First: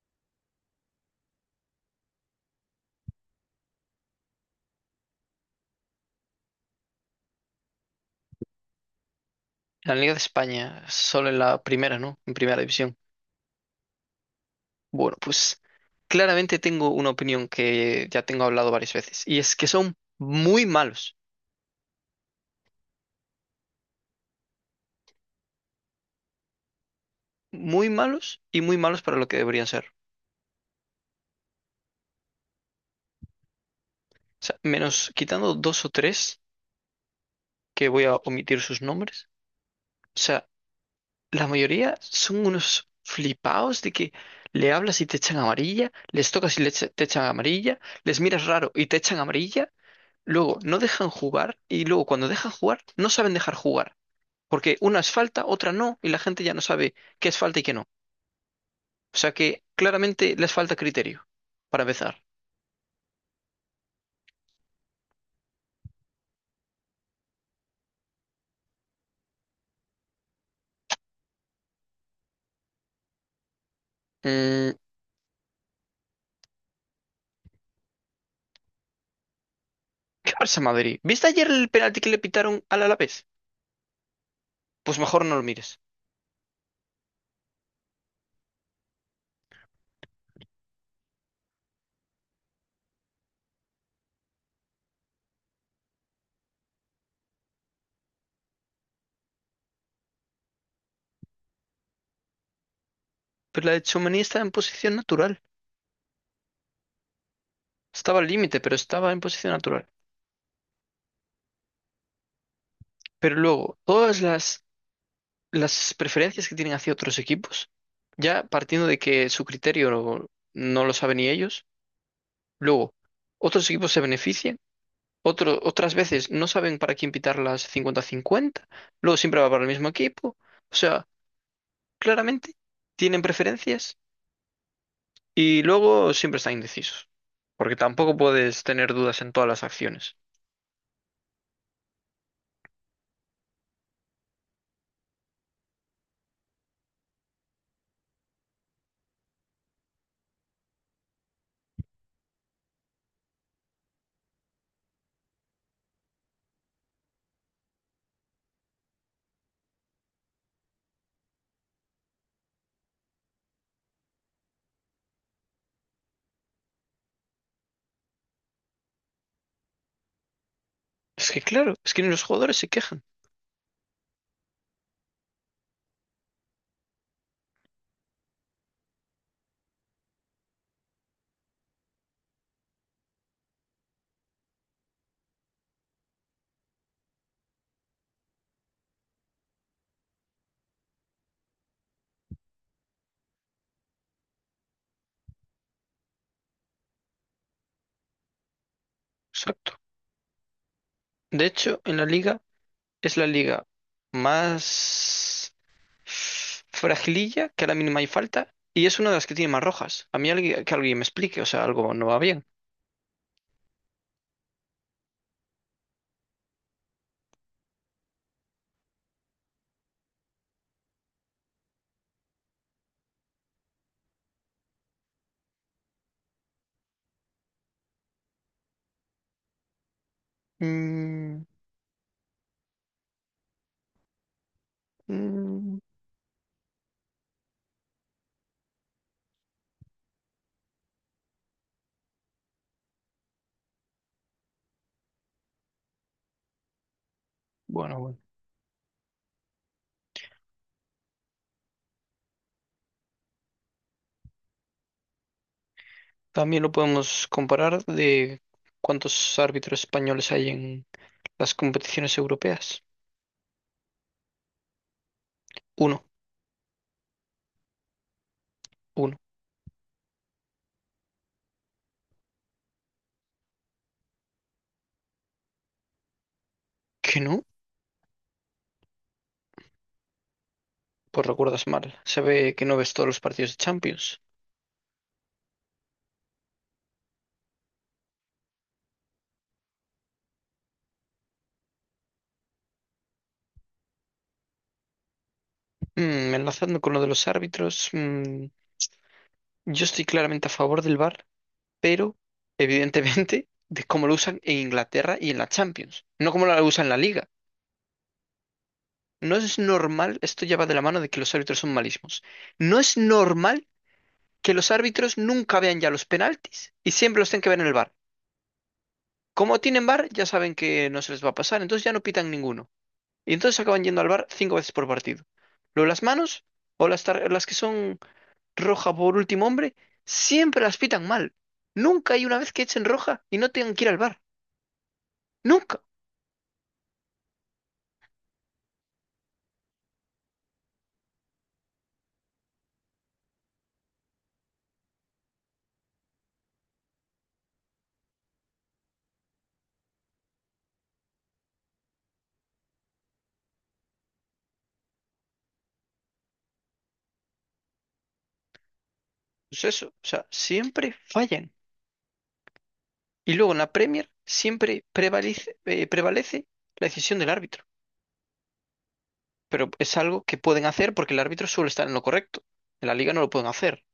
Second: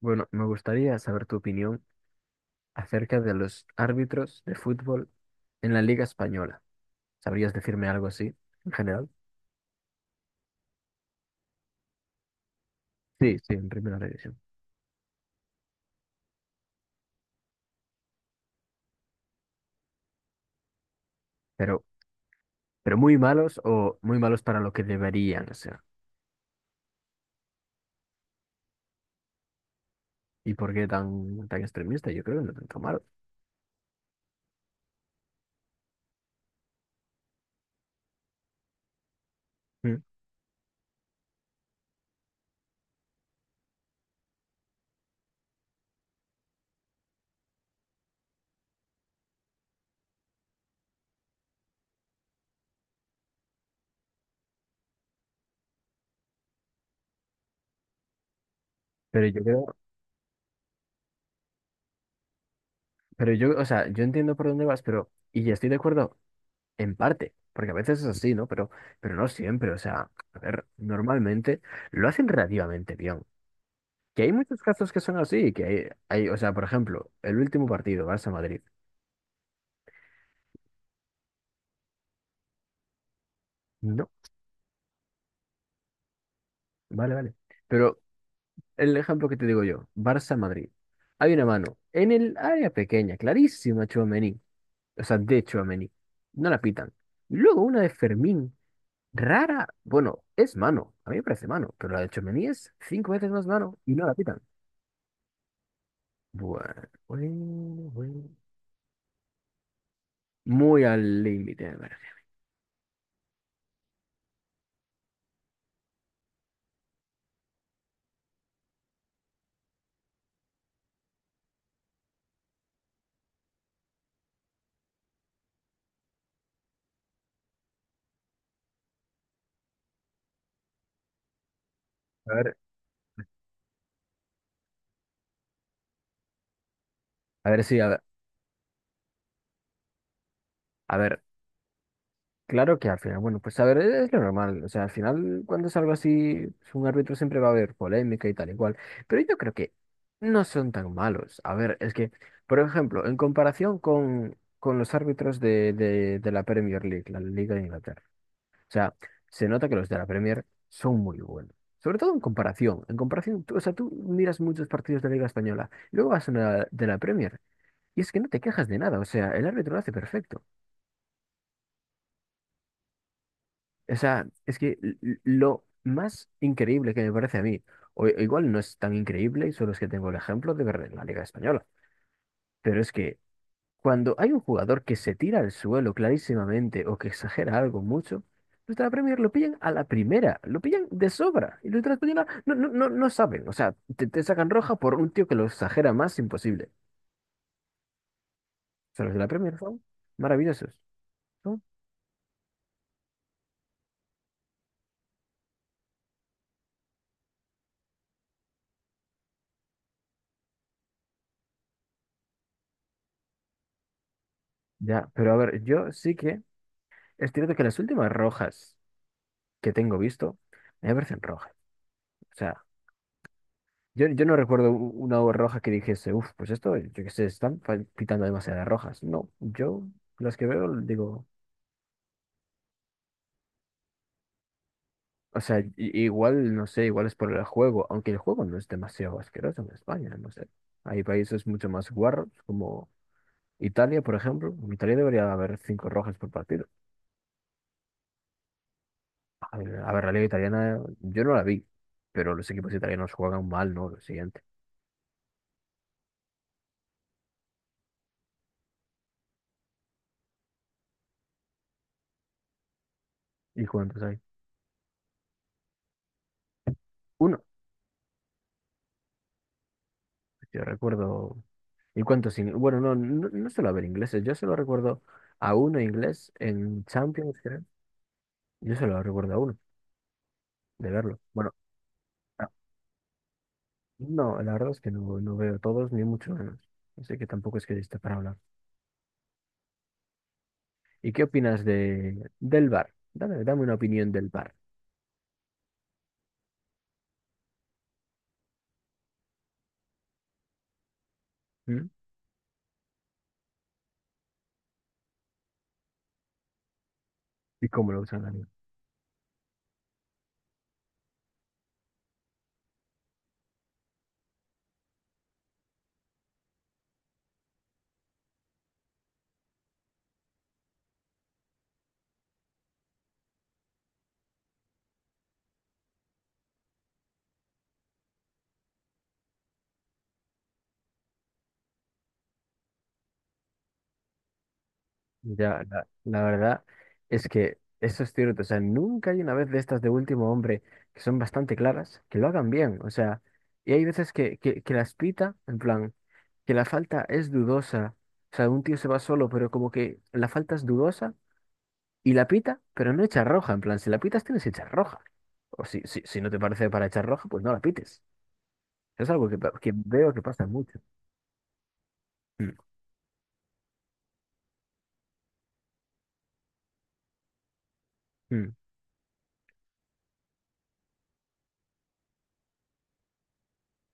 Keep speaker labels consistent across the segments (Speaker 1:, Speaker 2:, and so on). Speaker 1: Bueno, me gustaría saber tu opinión acerca de los árbitros de fútbol en la Liga Española. ¿Sabrías decirme algo así en general?
Speaker 2: La Liga de España, solo en la primera, ¿no? En primera división.
Speaker 1: Sí, sí, en primera división.
Speaker 2: Bueno, pues claramente tengo una opinión que ya tengo hablado varias veces, y es que son
Speaker 1: Pero, pero muy malos o muy malos para lo que deberían ser.
Speaker 2: muy malos y muy malos para lo que deberían ser.
Speaker 1: ¿Y por qué tan extremista? Yo creo que no tanto malo.
Speaker 2: O sea, menos quitando dos o tres, que voy a omitir sus nombres.
Speaker 1: Mm.
Speaker 2: O sea, la mayoría son unos flipaos de que le hablas y te echan amarilla, les tocas y te echan amarilla, les miras raro y te echan amarilla. Luego no dejan jugar y luego cuando dejan jugar no saben dejar jugar. Porque una es falta, otra no, y la gente ya no sabe qué es falta y qué no. O
Speaker 1: Pero
Speaker 2: sea
Speaker 1: yo
Speaker 2: que
Speaker 1: creo,
Speaker 2: claramente les falta criterio, para empezar.
Speaker 1: pero yo, o sea, yo entiendo por dónde vas, pero, y ya estoy de acuerdo en parte, porque a veces es así, ¿no? Pero no siempre, o sea, a ver, normalmente lo hacen relativamente bien. Que hay muchos
Speaker 2: Mm,
Speaker 1: casos que son así, que hay, o sea, por ejemplo, el último partido, Barça-Madrid.
Speaker 2: ¿Qué pasa, Madrid? ¿Viste ayer el penalti que le pitaron al Alavés?
Speaker 1: No,
Speaker 2: Pues mejor no lo mires.
Speaker 1: vale, vale. Pero el ejemplo que te digo yo, Barça-Madrid. Hay una mano en el área pequeña, clarísima, Tchouaméni. O sea, de Tchouaméni. No la pitan. Luego una de Fermín, rara. Bueno, es mano. A mí me parece mano, pero la de Tchouaméni es cinco veces más
Speaker 2: Pero la
Speaker 1: mano
Speaker 2: de
Speaker 1: y no la
Speaker 2: Tchouaméni
Speaker 1: pitan.
Speaker 2: estaba en posición natural.
Speaker 1: Bueno, bueno,
Speaker 2: Estaba al
Speaker 1: bueno.
Speaker 2: límite, pero estaba en posición natural.
Speaker 1: Muy al límite, me parece.
Speaker 2: Pero luego, todas las preferencias que tienen hacia otros equipos, ya partiendo de que su criterio no, no lo saben ni ellos, luego, otros equipos se benefician. Otras veces no saben para quién pitar las 50 cincuenta, luego siempre va para el mismo equipo. O sea,
Speaker 1: A
Speaker 2: claramente
Speaker 1: ver,
Speaker 2: tienen preferencias y luego siempre están indecisos,
Speaker 1: a ver
Speaker 2: porque
Speaker 1: si,
Speaker 2: tampoco puedes tener dudas en todas las acciones.
Speaker 1: a ver, Claro que al final, bueno, pues a ver, es lo normal. O sea, al final, cuando es algo así, pues, un árbitro siempre va a haber polémica y tal y cual. Pero yo creo que no son tan malos. A ver, es que, por ejemplo, en comparación con los árbitros de la Premier League, la Liga de Inglaterra. O sea, se nota que los de la Premier son muy buenos. Sobre todo en comparación. En comparación, o sea, tú miras muchos partidos de la Liga Española, luego vas a una de la Premier y es que no te quejas de nada. O sea, el árbitro lo hace perfecto.
Speaker 2: Es que claro, es que ni los jugadores se quejan.
Speaker 1: O sea, es que lo más increíble que me parece a mí, o igual no es tan increíble, y solo es que tengo el ejemplo de ver en la Liga Española, pero es que cuando hay un jugador que se tira al suelo clarísimamente o que exagera algo mucho, nuestra Premier lo pillan a la primera, lo pillan de sobra, y nuestra Española no saben, o sea, te sacan roja por un tío que lo exagera más imposible. O sea, los de la Premier
Speaker 2: Exacto.
Speaker 1: son maravillosos,
Speaker 2: De
Speaker 1: ¿no?
Speaker 2: hecho, en la liga es la liga más fragililla, que a la mínima hay falta, y es una de las que tiene más rojas. A mí alguien, que alguien me explique, o sea, algo no va bien.
Speaker 1: Ya, pero a ver, yo sí que es cierto que las últimas rojas, que tengo visto, me parecen rojas. O sea, yo no recuerdo una obra roja que dijese, uff, pues esto, yo qué sé, están quitando demasiadas rojas. No, yo las que veo, digo,
Speaker 2: Mm,
Speaker 1: o sea,
Speaker 2: mm,
Speaker 1: igual, no sé, igual es por el juego, aunque el juego no es demasiado asqueroso en España, no sé. Hay países mucho más guarros, como Italia, por ejemplo. En Italia debería haber cinco rojas por partido.
Speaker 2: bueno, bueno.
Speaker 1: A ver, la liga italiana, yo no la vi, pero los equipos italianos juegan mal, ¿no? Lo siguiente.
Speaker 2: También lo podemos comparar de cuántos árbitros españoles hay en las competiciones europeas.
Speaker 1: ¿Y cuántos hay?
Speaker 2: Uno,
Speaker 1: Uno.
Speaker 2: uno.
Speaker 1: Yo recuerdo ¿Y cuántos ingleses? Bueno, no suelo haber ingleses. Yo solo recuerdo a uno inglés en
Speaker 2: ¿Que
Speaker 1: Champions,
Speaker 2: no?
Speaker 1: creo. Yo solo recuerdo a uno, de verlo.
Speaker 2: Pues
Speaker 1: Bueno,
Speaker 2: recuerdas mal. Se
Speaker 1: a-
Speaker 2: ve que no ves todos los partidos de Champions.
Speaker 1: no, la verdad es que no veo todos, ni mucho menos. Así que tampoco es que esté para hablar. ¿Y qué opinas del bar dame una opinión del bar?
Speaker 2: Enlazando con lo de los árbitros, yo estoy claramente a favor del VAR, pero evidentemente de cómo lo usan en Inglaterra y en la Champions, no como lo usan en la Liga.
Speaker 1: ¿Y cómo lo usan ahí?
Speaker 2: No es normal, esto ya va de la mano de que los árbitros son malísimos. No es normal que los árbitros nunca vean ya los penaltis y siempre los tienen que ver en el VAR. Como tienen VAR, ya saben que no se les va a pasar, entonces ya no pitan ninguno. Y entonces acaban yendo al VAR cinco veces por partido. Luego las manos o las que son roja por último hombre, siempre las pitan mal. Nunca hay una vez que echen roja y no tengan que ir al VAR.
Speaker 1: Ya,
Speaker 2: Nunca.
Speaker 1: la verdad es que eso es cierto. O sea, nunca hay una vez de estas de último hombre que son bastante claras, que lo hagan bien. O sea, y hay veces que las pita, en plan, que la falta es dudosa. O sea, un tío se va solo, pero como que la falta es dudosa y la pita, pero no echa roja. En plan, si la pitas, tienes que echar roja. O si no te parece para echar roja, pues no la pites. Es algo que,
Speaker 2: Pues
Speaker 1: que
Speaker 2: eso, o
Speaker 1: veo que
Speaker 2: sea,
Speaker 1: pasa mucho.
Speaker 2: siempre fallan.
Speaker 1: Mm,
Speaker 2: Y luego en la Premier siempre prevalece la decisión del árbitro.
Speaker 1: mm.
Speaker 2: Pero es algo que pueden hacer porque el árbitro suele estar en lo correcto. En la liga no lo pueden hacer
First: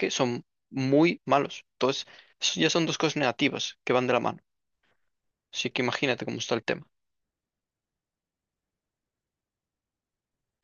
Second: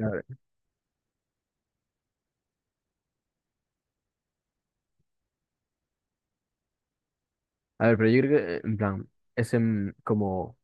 Speaker 1: A ver,
Speaker 2: son muy malos. Entonces, eso ya son dos cosas negativas que van de la mano. Así que imagínate cómo está el tema.
Speaker 1: a ver, pero yo creo que, en plan, es como,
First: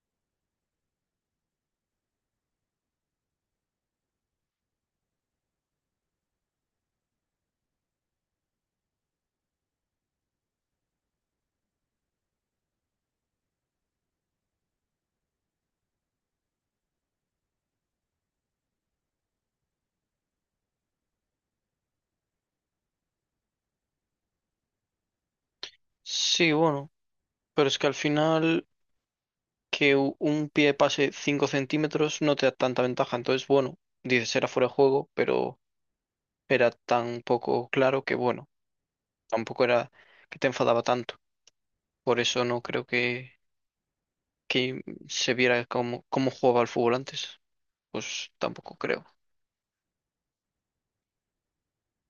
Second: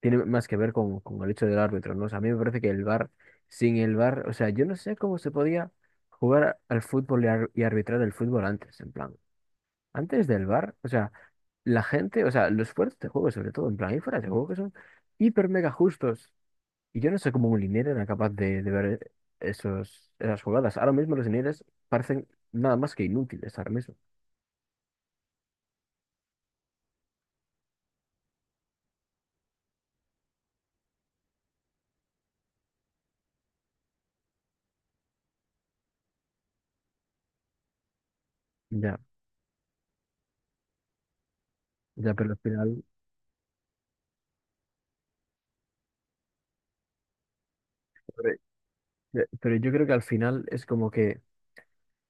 Speaker 1: tiene más que ver con el hecho del árbitro, ¿no? O sea, a mí me parece que el VAR, sin el VAR, o sea, yo no sé cómo se podía jugar al fútbol y arbitrar el fútbol antes, en plan, antes del VAR, o sea, la gente, o sea, los esfuerzos de este juego, sobre todo, en plan, hay fuerzas de juego que son hiper mega justos. Y yo no sé cómo un linier era capaz de ver esas jugadas. Ahora mismo los linieres parecen nada más que inútiles, ahora mismo.
Speaker 2: Sí, bueno, pero es que al final que un pie pase 5 centímetros no te da tanta ventaja. Entonces, bueno, dices era fuera de juego, pero era tan poco claro que, bueno,
Speaker 1: Ya,
Speaker 2: tampoco era que te enfadaba tanto.
Speaker 1: ya,
Speaker 2: Por
Speaker 1: pero al
Speaker 2: eso no
Speaker 1: final,
Speaker 2: creo que, que se viera cómo jugaba el fútbol antes. Pues
Speaker 1: pero
Speaker 2: tampoco creo.
Speaker 1: pero yo creo que al final es como que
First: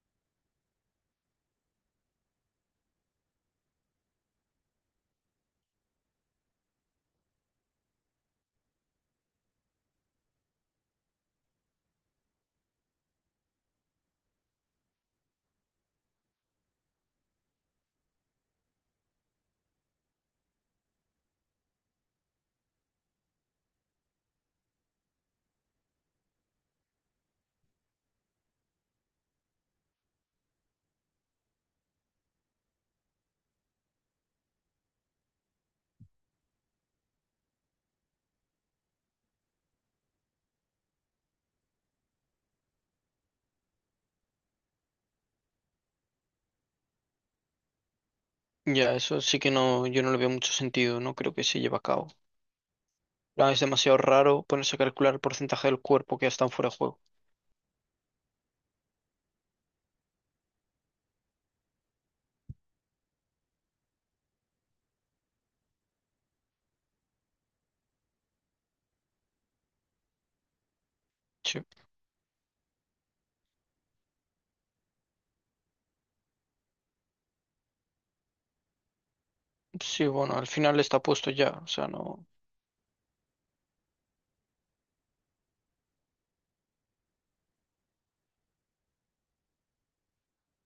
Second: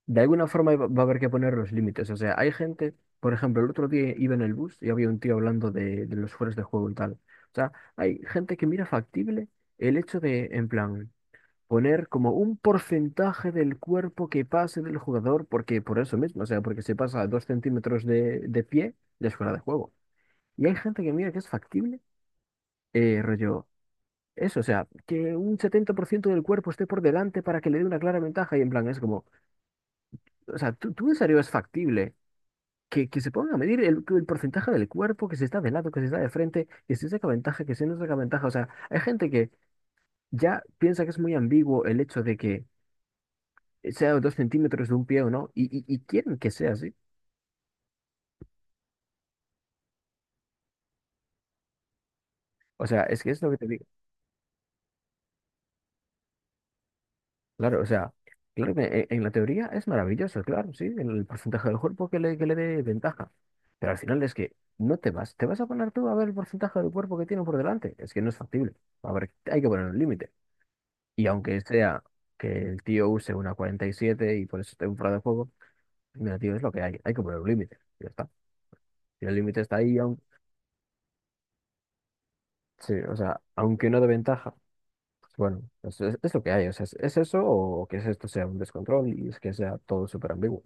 Speaker 1: de alguna forma va a haber que poner los límites. O sea, hay gente, por ejemplo, el otro día iba en el bus y había un tío hablando de los fueros de juego y tal. O sea, hay gente que mira factible el hecho de, en plan, poner como un porcentaje del cuerpo que pase del jugador, porque por eso mismo, o sea, porque se pasa a 2 centímetros de pie, ya es fuera de juego. Y hay gente que mira que es factible, rollo, eso, o sea, que un 70% del cuerpo esté por delante para que le dé una clara ventaja, y en plan, es como, o sea, ¿tú en serio es factible? Que se pongan a medir el porcentaje del cuerpo, que se está de lado, que se está de frente, que si saca ventaja, que si no saca ventaja. O sea, hay gente que ya piensa que es muy ambiguo el hecho de que sea 2 centímetros de un pie o no, y quieren que sea así.
Speaker 2: Ya, eso sí que no, yo no le veo mucho sentido, no creo que se lleve a cabo.
Speaker 1: O sea, es que es lo
Speaker 2: Ah,
Speaker 1: que
Speaker 2: es
Speaker 1: te digo.
Speaker 2: demasiado raro ponerse a calcular el porcentaje del cuerpo que ya están fuera de juego.
Speaker 1: Claro, o sea, claro que en, la teoría es maravilloso, claro, sí, el porcentaje del cuerpo que le dé ventaja. Pero al final es que no te vas, te vas a poner tú a ver el porcentaje del cuerpo que tiene por delante. Es que no es factible. A ver, hay que poner un límite. Y aunque
Speaker 2: Sí,
Speaker 1: sea que el tío use una 47 y siete y por eso esté un fuera de juego, mira, tío, es lo que hay. Hay que poner un límite. Ya está. Y el límite está ahí,
Speaker 2: sí,
Speaker 1: aunque,
Speaker 2: bueno, al final está puesto ya, o sea, no.
Speaker 1: sí, o sea, aunque no de ventaja. Bueno, es lo que hay, o sea, es eso o que es esto sea un descontrol y es que sea todo súper ambiguo.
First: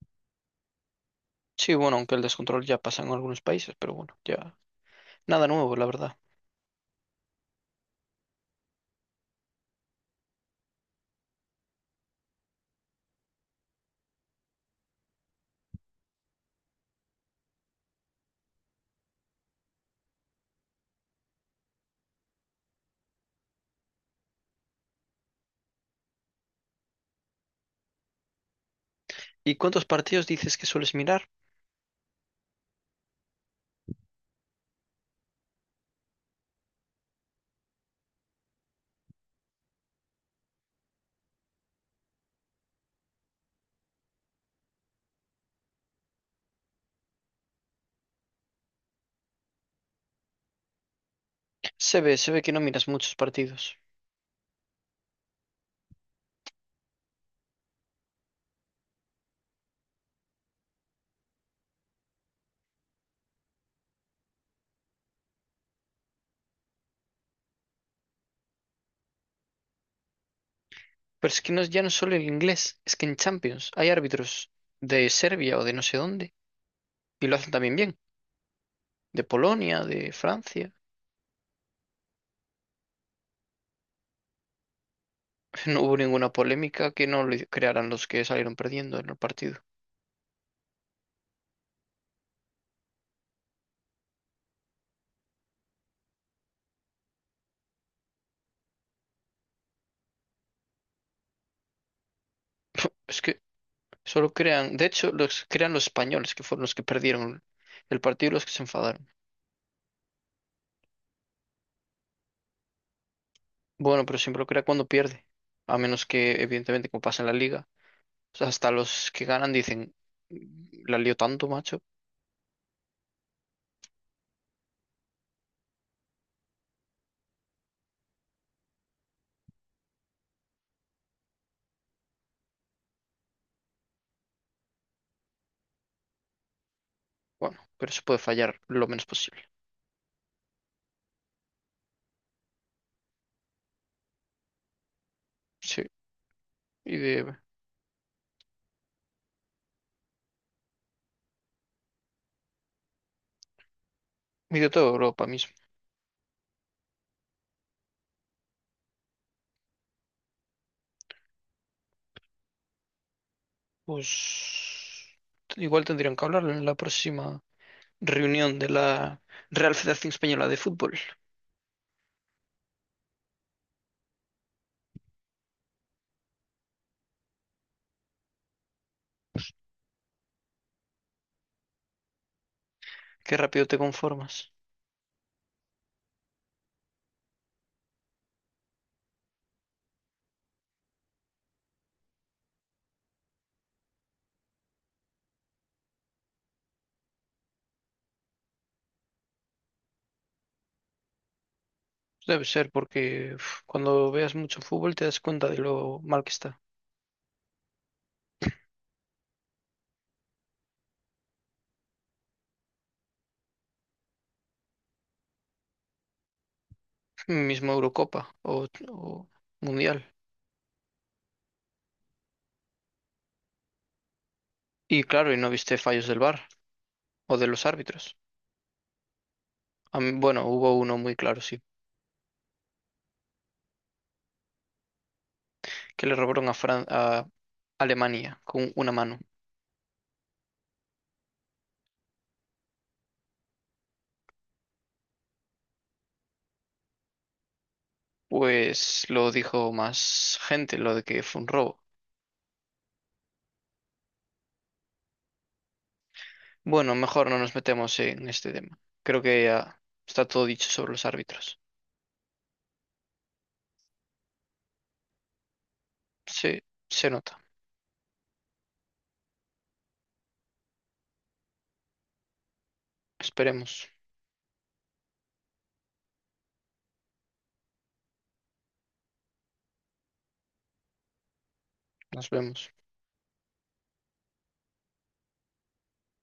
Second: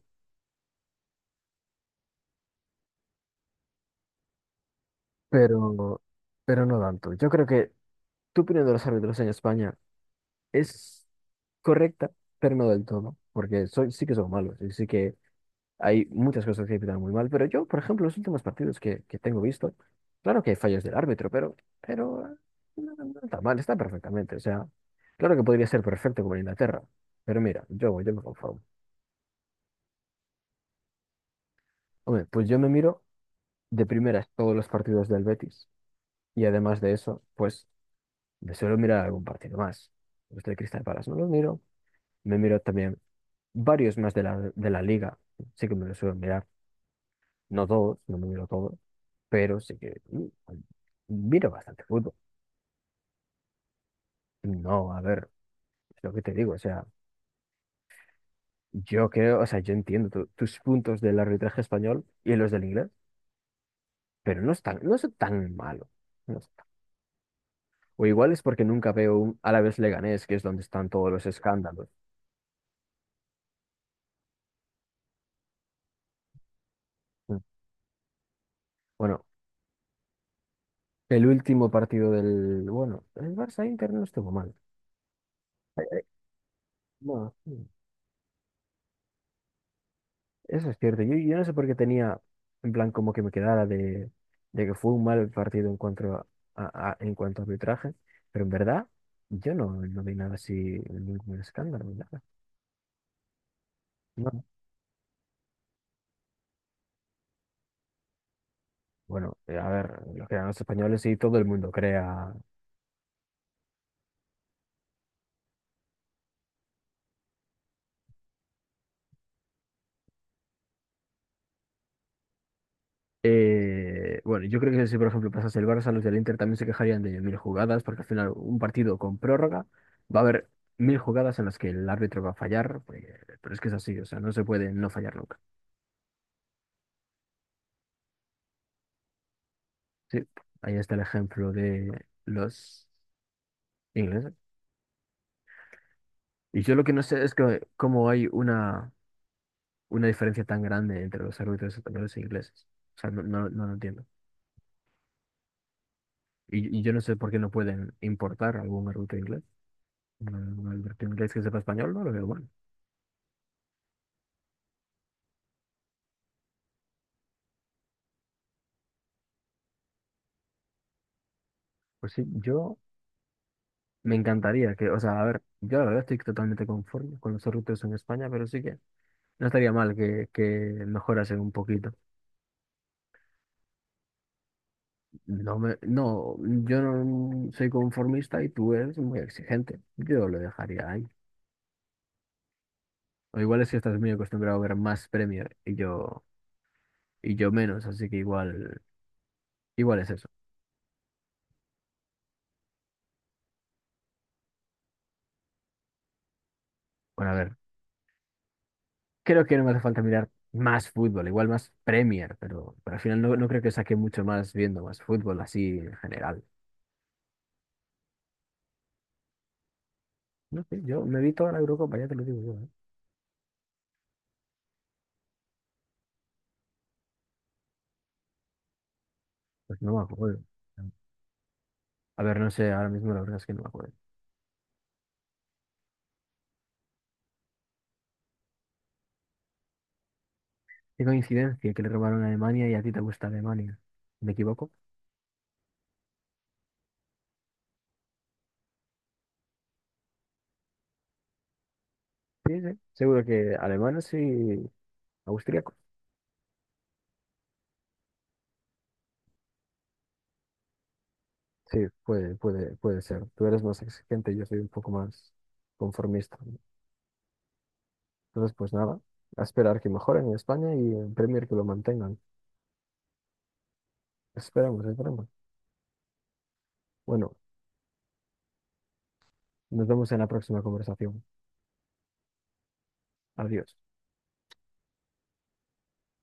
Speaker 2: Sí, bueno, aunque el descontrol ya pasa en algunos países, pero bueno, ya. Nada nuevo, la
Speaker 1: Pero,
Speaker 2: verdad.
Speaker 1: pero no tanto. Yo creo que tu opinión de los árbitros en España es correcta, pero no del todo, porque soy, sí que son malos, y sí que hay muchas cosas que pitan muy mal, pero yo, por ejemplo, los últimos partidos que tengo visto, claro que hay fallos del árbitro, pero no está mal, está perfectamente, o sea, claro que podría ser perfecto como en Inglaterra, pero mira, yo me conformo.
Speaker 2: ¿Y cuántos partidos dices que sueles mirar?
Speaker 1: Hombre, pues yo me miro de primeras todos los partidos del Betis. Y además de eso, pues me suelo mirar algún partido más. Los del Crystal Palace no los miro. Me miro también varios más de la liga. Sí que me los suelo mirar. No todos, no me miro todos, pero sí que miro bastante
Speaker 2: Se
Speaker 1: fútbol.
Speaker 2: ve, se ve que no miras muchos partidos.
Speaker 1: No, a ver, es lo que te digo. O sea, yo creo, o sea, yo entiendo tus puntos del arbitraje español y los del inglés, pero no es tan malo. No es tan- O igual es porque nunca veo un Alavés Leganés, que es donde están todos los
Speaker 2: Pero es que no, ya
Speaker 1: escándalos.
Speaker 2: no es solo el inglés, es que en Champions hay árbitros de Serbia o de no sé dónde, y lo
Speaker 1: Mm.
Speaker 2: hacen también bien, de
Speaker 1: Bueno,
Speaker 2: Polonia, de Francia.
Speaker 1: el último partido del... Bueno, el Barça-Inter no estuvo mal.
Speaker 2: No hubo ninguna polémica que no
Speaker 1: No,
Speaker 2: le
Speaker 1: sí,
Speaker 2: crearan los que salieron perdiendo en el partido.
Speaker 1: eso es cierto. Yo no sé por qué tenía, en plan, como que me quedara de que fue un mal partido en cuanto en cuanto a arbitraje, pero en verdad yo no vi nada así, ningún escándalo, ni nada.
Speaker 2: Es que solo
Speaker 1: No.
Speaker 2: crean, de hecho, los crean los españoles, que fueron los que perdieron el partido y los que se enfadaron.
Speaker 1: Bueno, a ver, los que eran los españoles y todo el mundo crea.
Speaker 2: Bueno, pero siempre lo crea cuando pierde. A menos que, evidentemente, como pasa en la liga, o sea, hasta los que ganan dicen, "Mm, la lío tanto, macho.
Speaker 1: Bueno, yo creo que si por ejemplo pasase el Barça, los del Inter también se quejarían de mil jugadas, porque al final un partido con prórroga va a haber mil jugadas en las que el árbitro va a fallar, pues, pero es que es así, o sea, no se puede no fallar nunca.
Speaker 2: Bueno, pero se puede fallar lo menos posible.
Speaker 1: Sí, ahí está el ejemplo de los ingleses.
Speaker 2: Sí,
Speaker 1: Y yo lo que
Speaker 2: y
Speaker 1: no sé es
Speaker 2: de,
Speaker 1: que cómo hay una diferencia tan grande entre los árbitros españoles e ingleses. O sea, no lo entiendo.
Speaker 2: y de toda Europa mismo.
Speaker 1: Y yo no sé por qué no pueden importar algún árbitro inglés. Un un árbitro inglés que sepa español, no lo veo bueno.
Speaker 2: Pues igual tendrían que hablar en la próxima reunión de la Real Federación Española de Fútbol.
Speaker 1: Pues sí, yo Me encantaría que, o sea, a ver, yo la verdad estoy totalmente conforme con los sorteos en España, pero sí que no estaría mal que mejorasen un poquito.
Speaker 2: Qué rápido te conformas.
Speaker 1: No, yo no soy conformista y tú eres muy exigente. Yo lo dejaría ahí. O igual es que estás muy acostumbrado a ver más Premier y yo menos, así que igual es eso.
Speaker 2: Debe ser porque uf, cuando veas mucho fútbol te das cuenta de lo mal que está.
Speaker 1: Bueno, a ver, creo que no me hace falta mirar más fútbol, igual más Premier, pero al final no creo que saque mucho más viendo más fútbol así en general.
Speaker 2: Mismo Eurocopa o Mundial.
Speaker 1: No sé, yo me vi toda la Eurocopa, ya te lo digo yo. ¿Eh?
Speaker 2: Y claro, y no viste fallos del VAR o de los árbitros.
Speaker 1: Pues no me acuerdo.
Speaker 2: Bueno, hubo uno muy claro, sí,
Speaker 1: A ver, no sé, ahora mismo la verdad es que no me acuerdo.
Speaker 2: que le robaron a Alemania con una mano.
Speaker 1: Qué coincidencia que le robaron a Alemania y a ti te gusta Alemania. ¿Me equivoco?
Speaker 2: Pues lo dijo más gente, lo de que fue un robo.
Speaker 1: Sí, sí. Seguro que alemanes y austríacos.
Speaker 2: Bueno, mejor no nos metemos en este tema. Creo que ya está todo dicho sobre los árbitros.
Speaker 1: Sí, puede ser. Tú eres más exigente, yo soy un poco más conformista.
Speaker 2: Sí, se nota.
Speaker 1: Entonces, pues nada, a esperar que mejoren en España y en Premier que lo mantengan.
Speaker 2: Esperemos.
Speaker 1: Esperamos, esperamos. Bueno, nos vemos en la próxima conversación.
Speaker 2: Nos vemos.
Speaker 1: Adiós.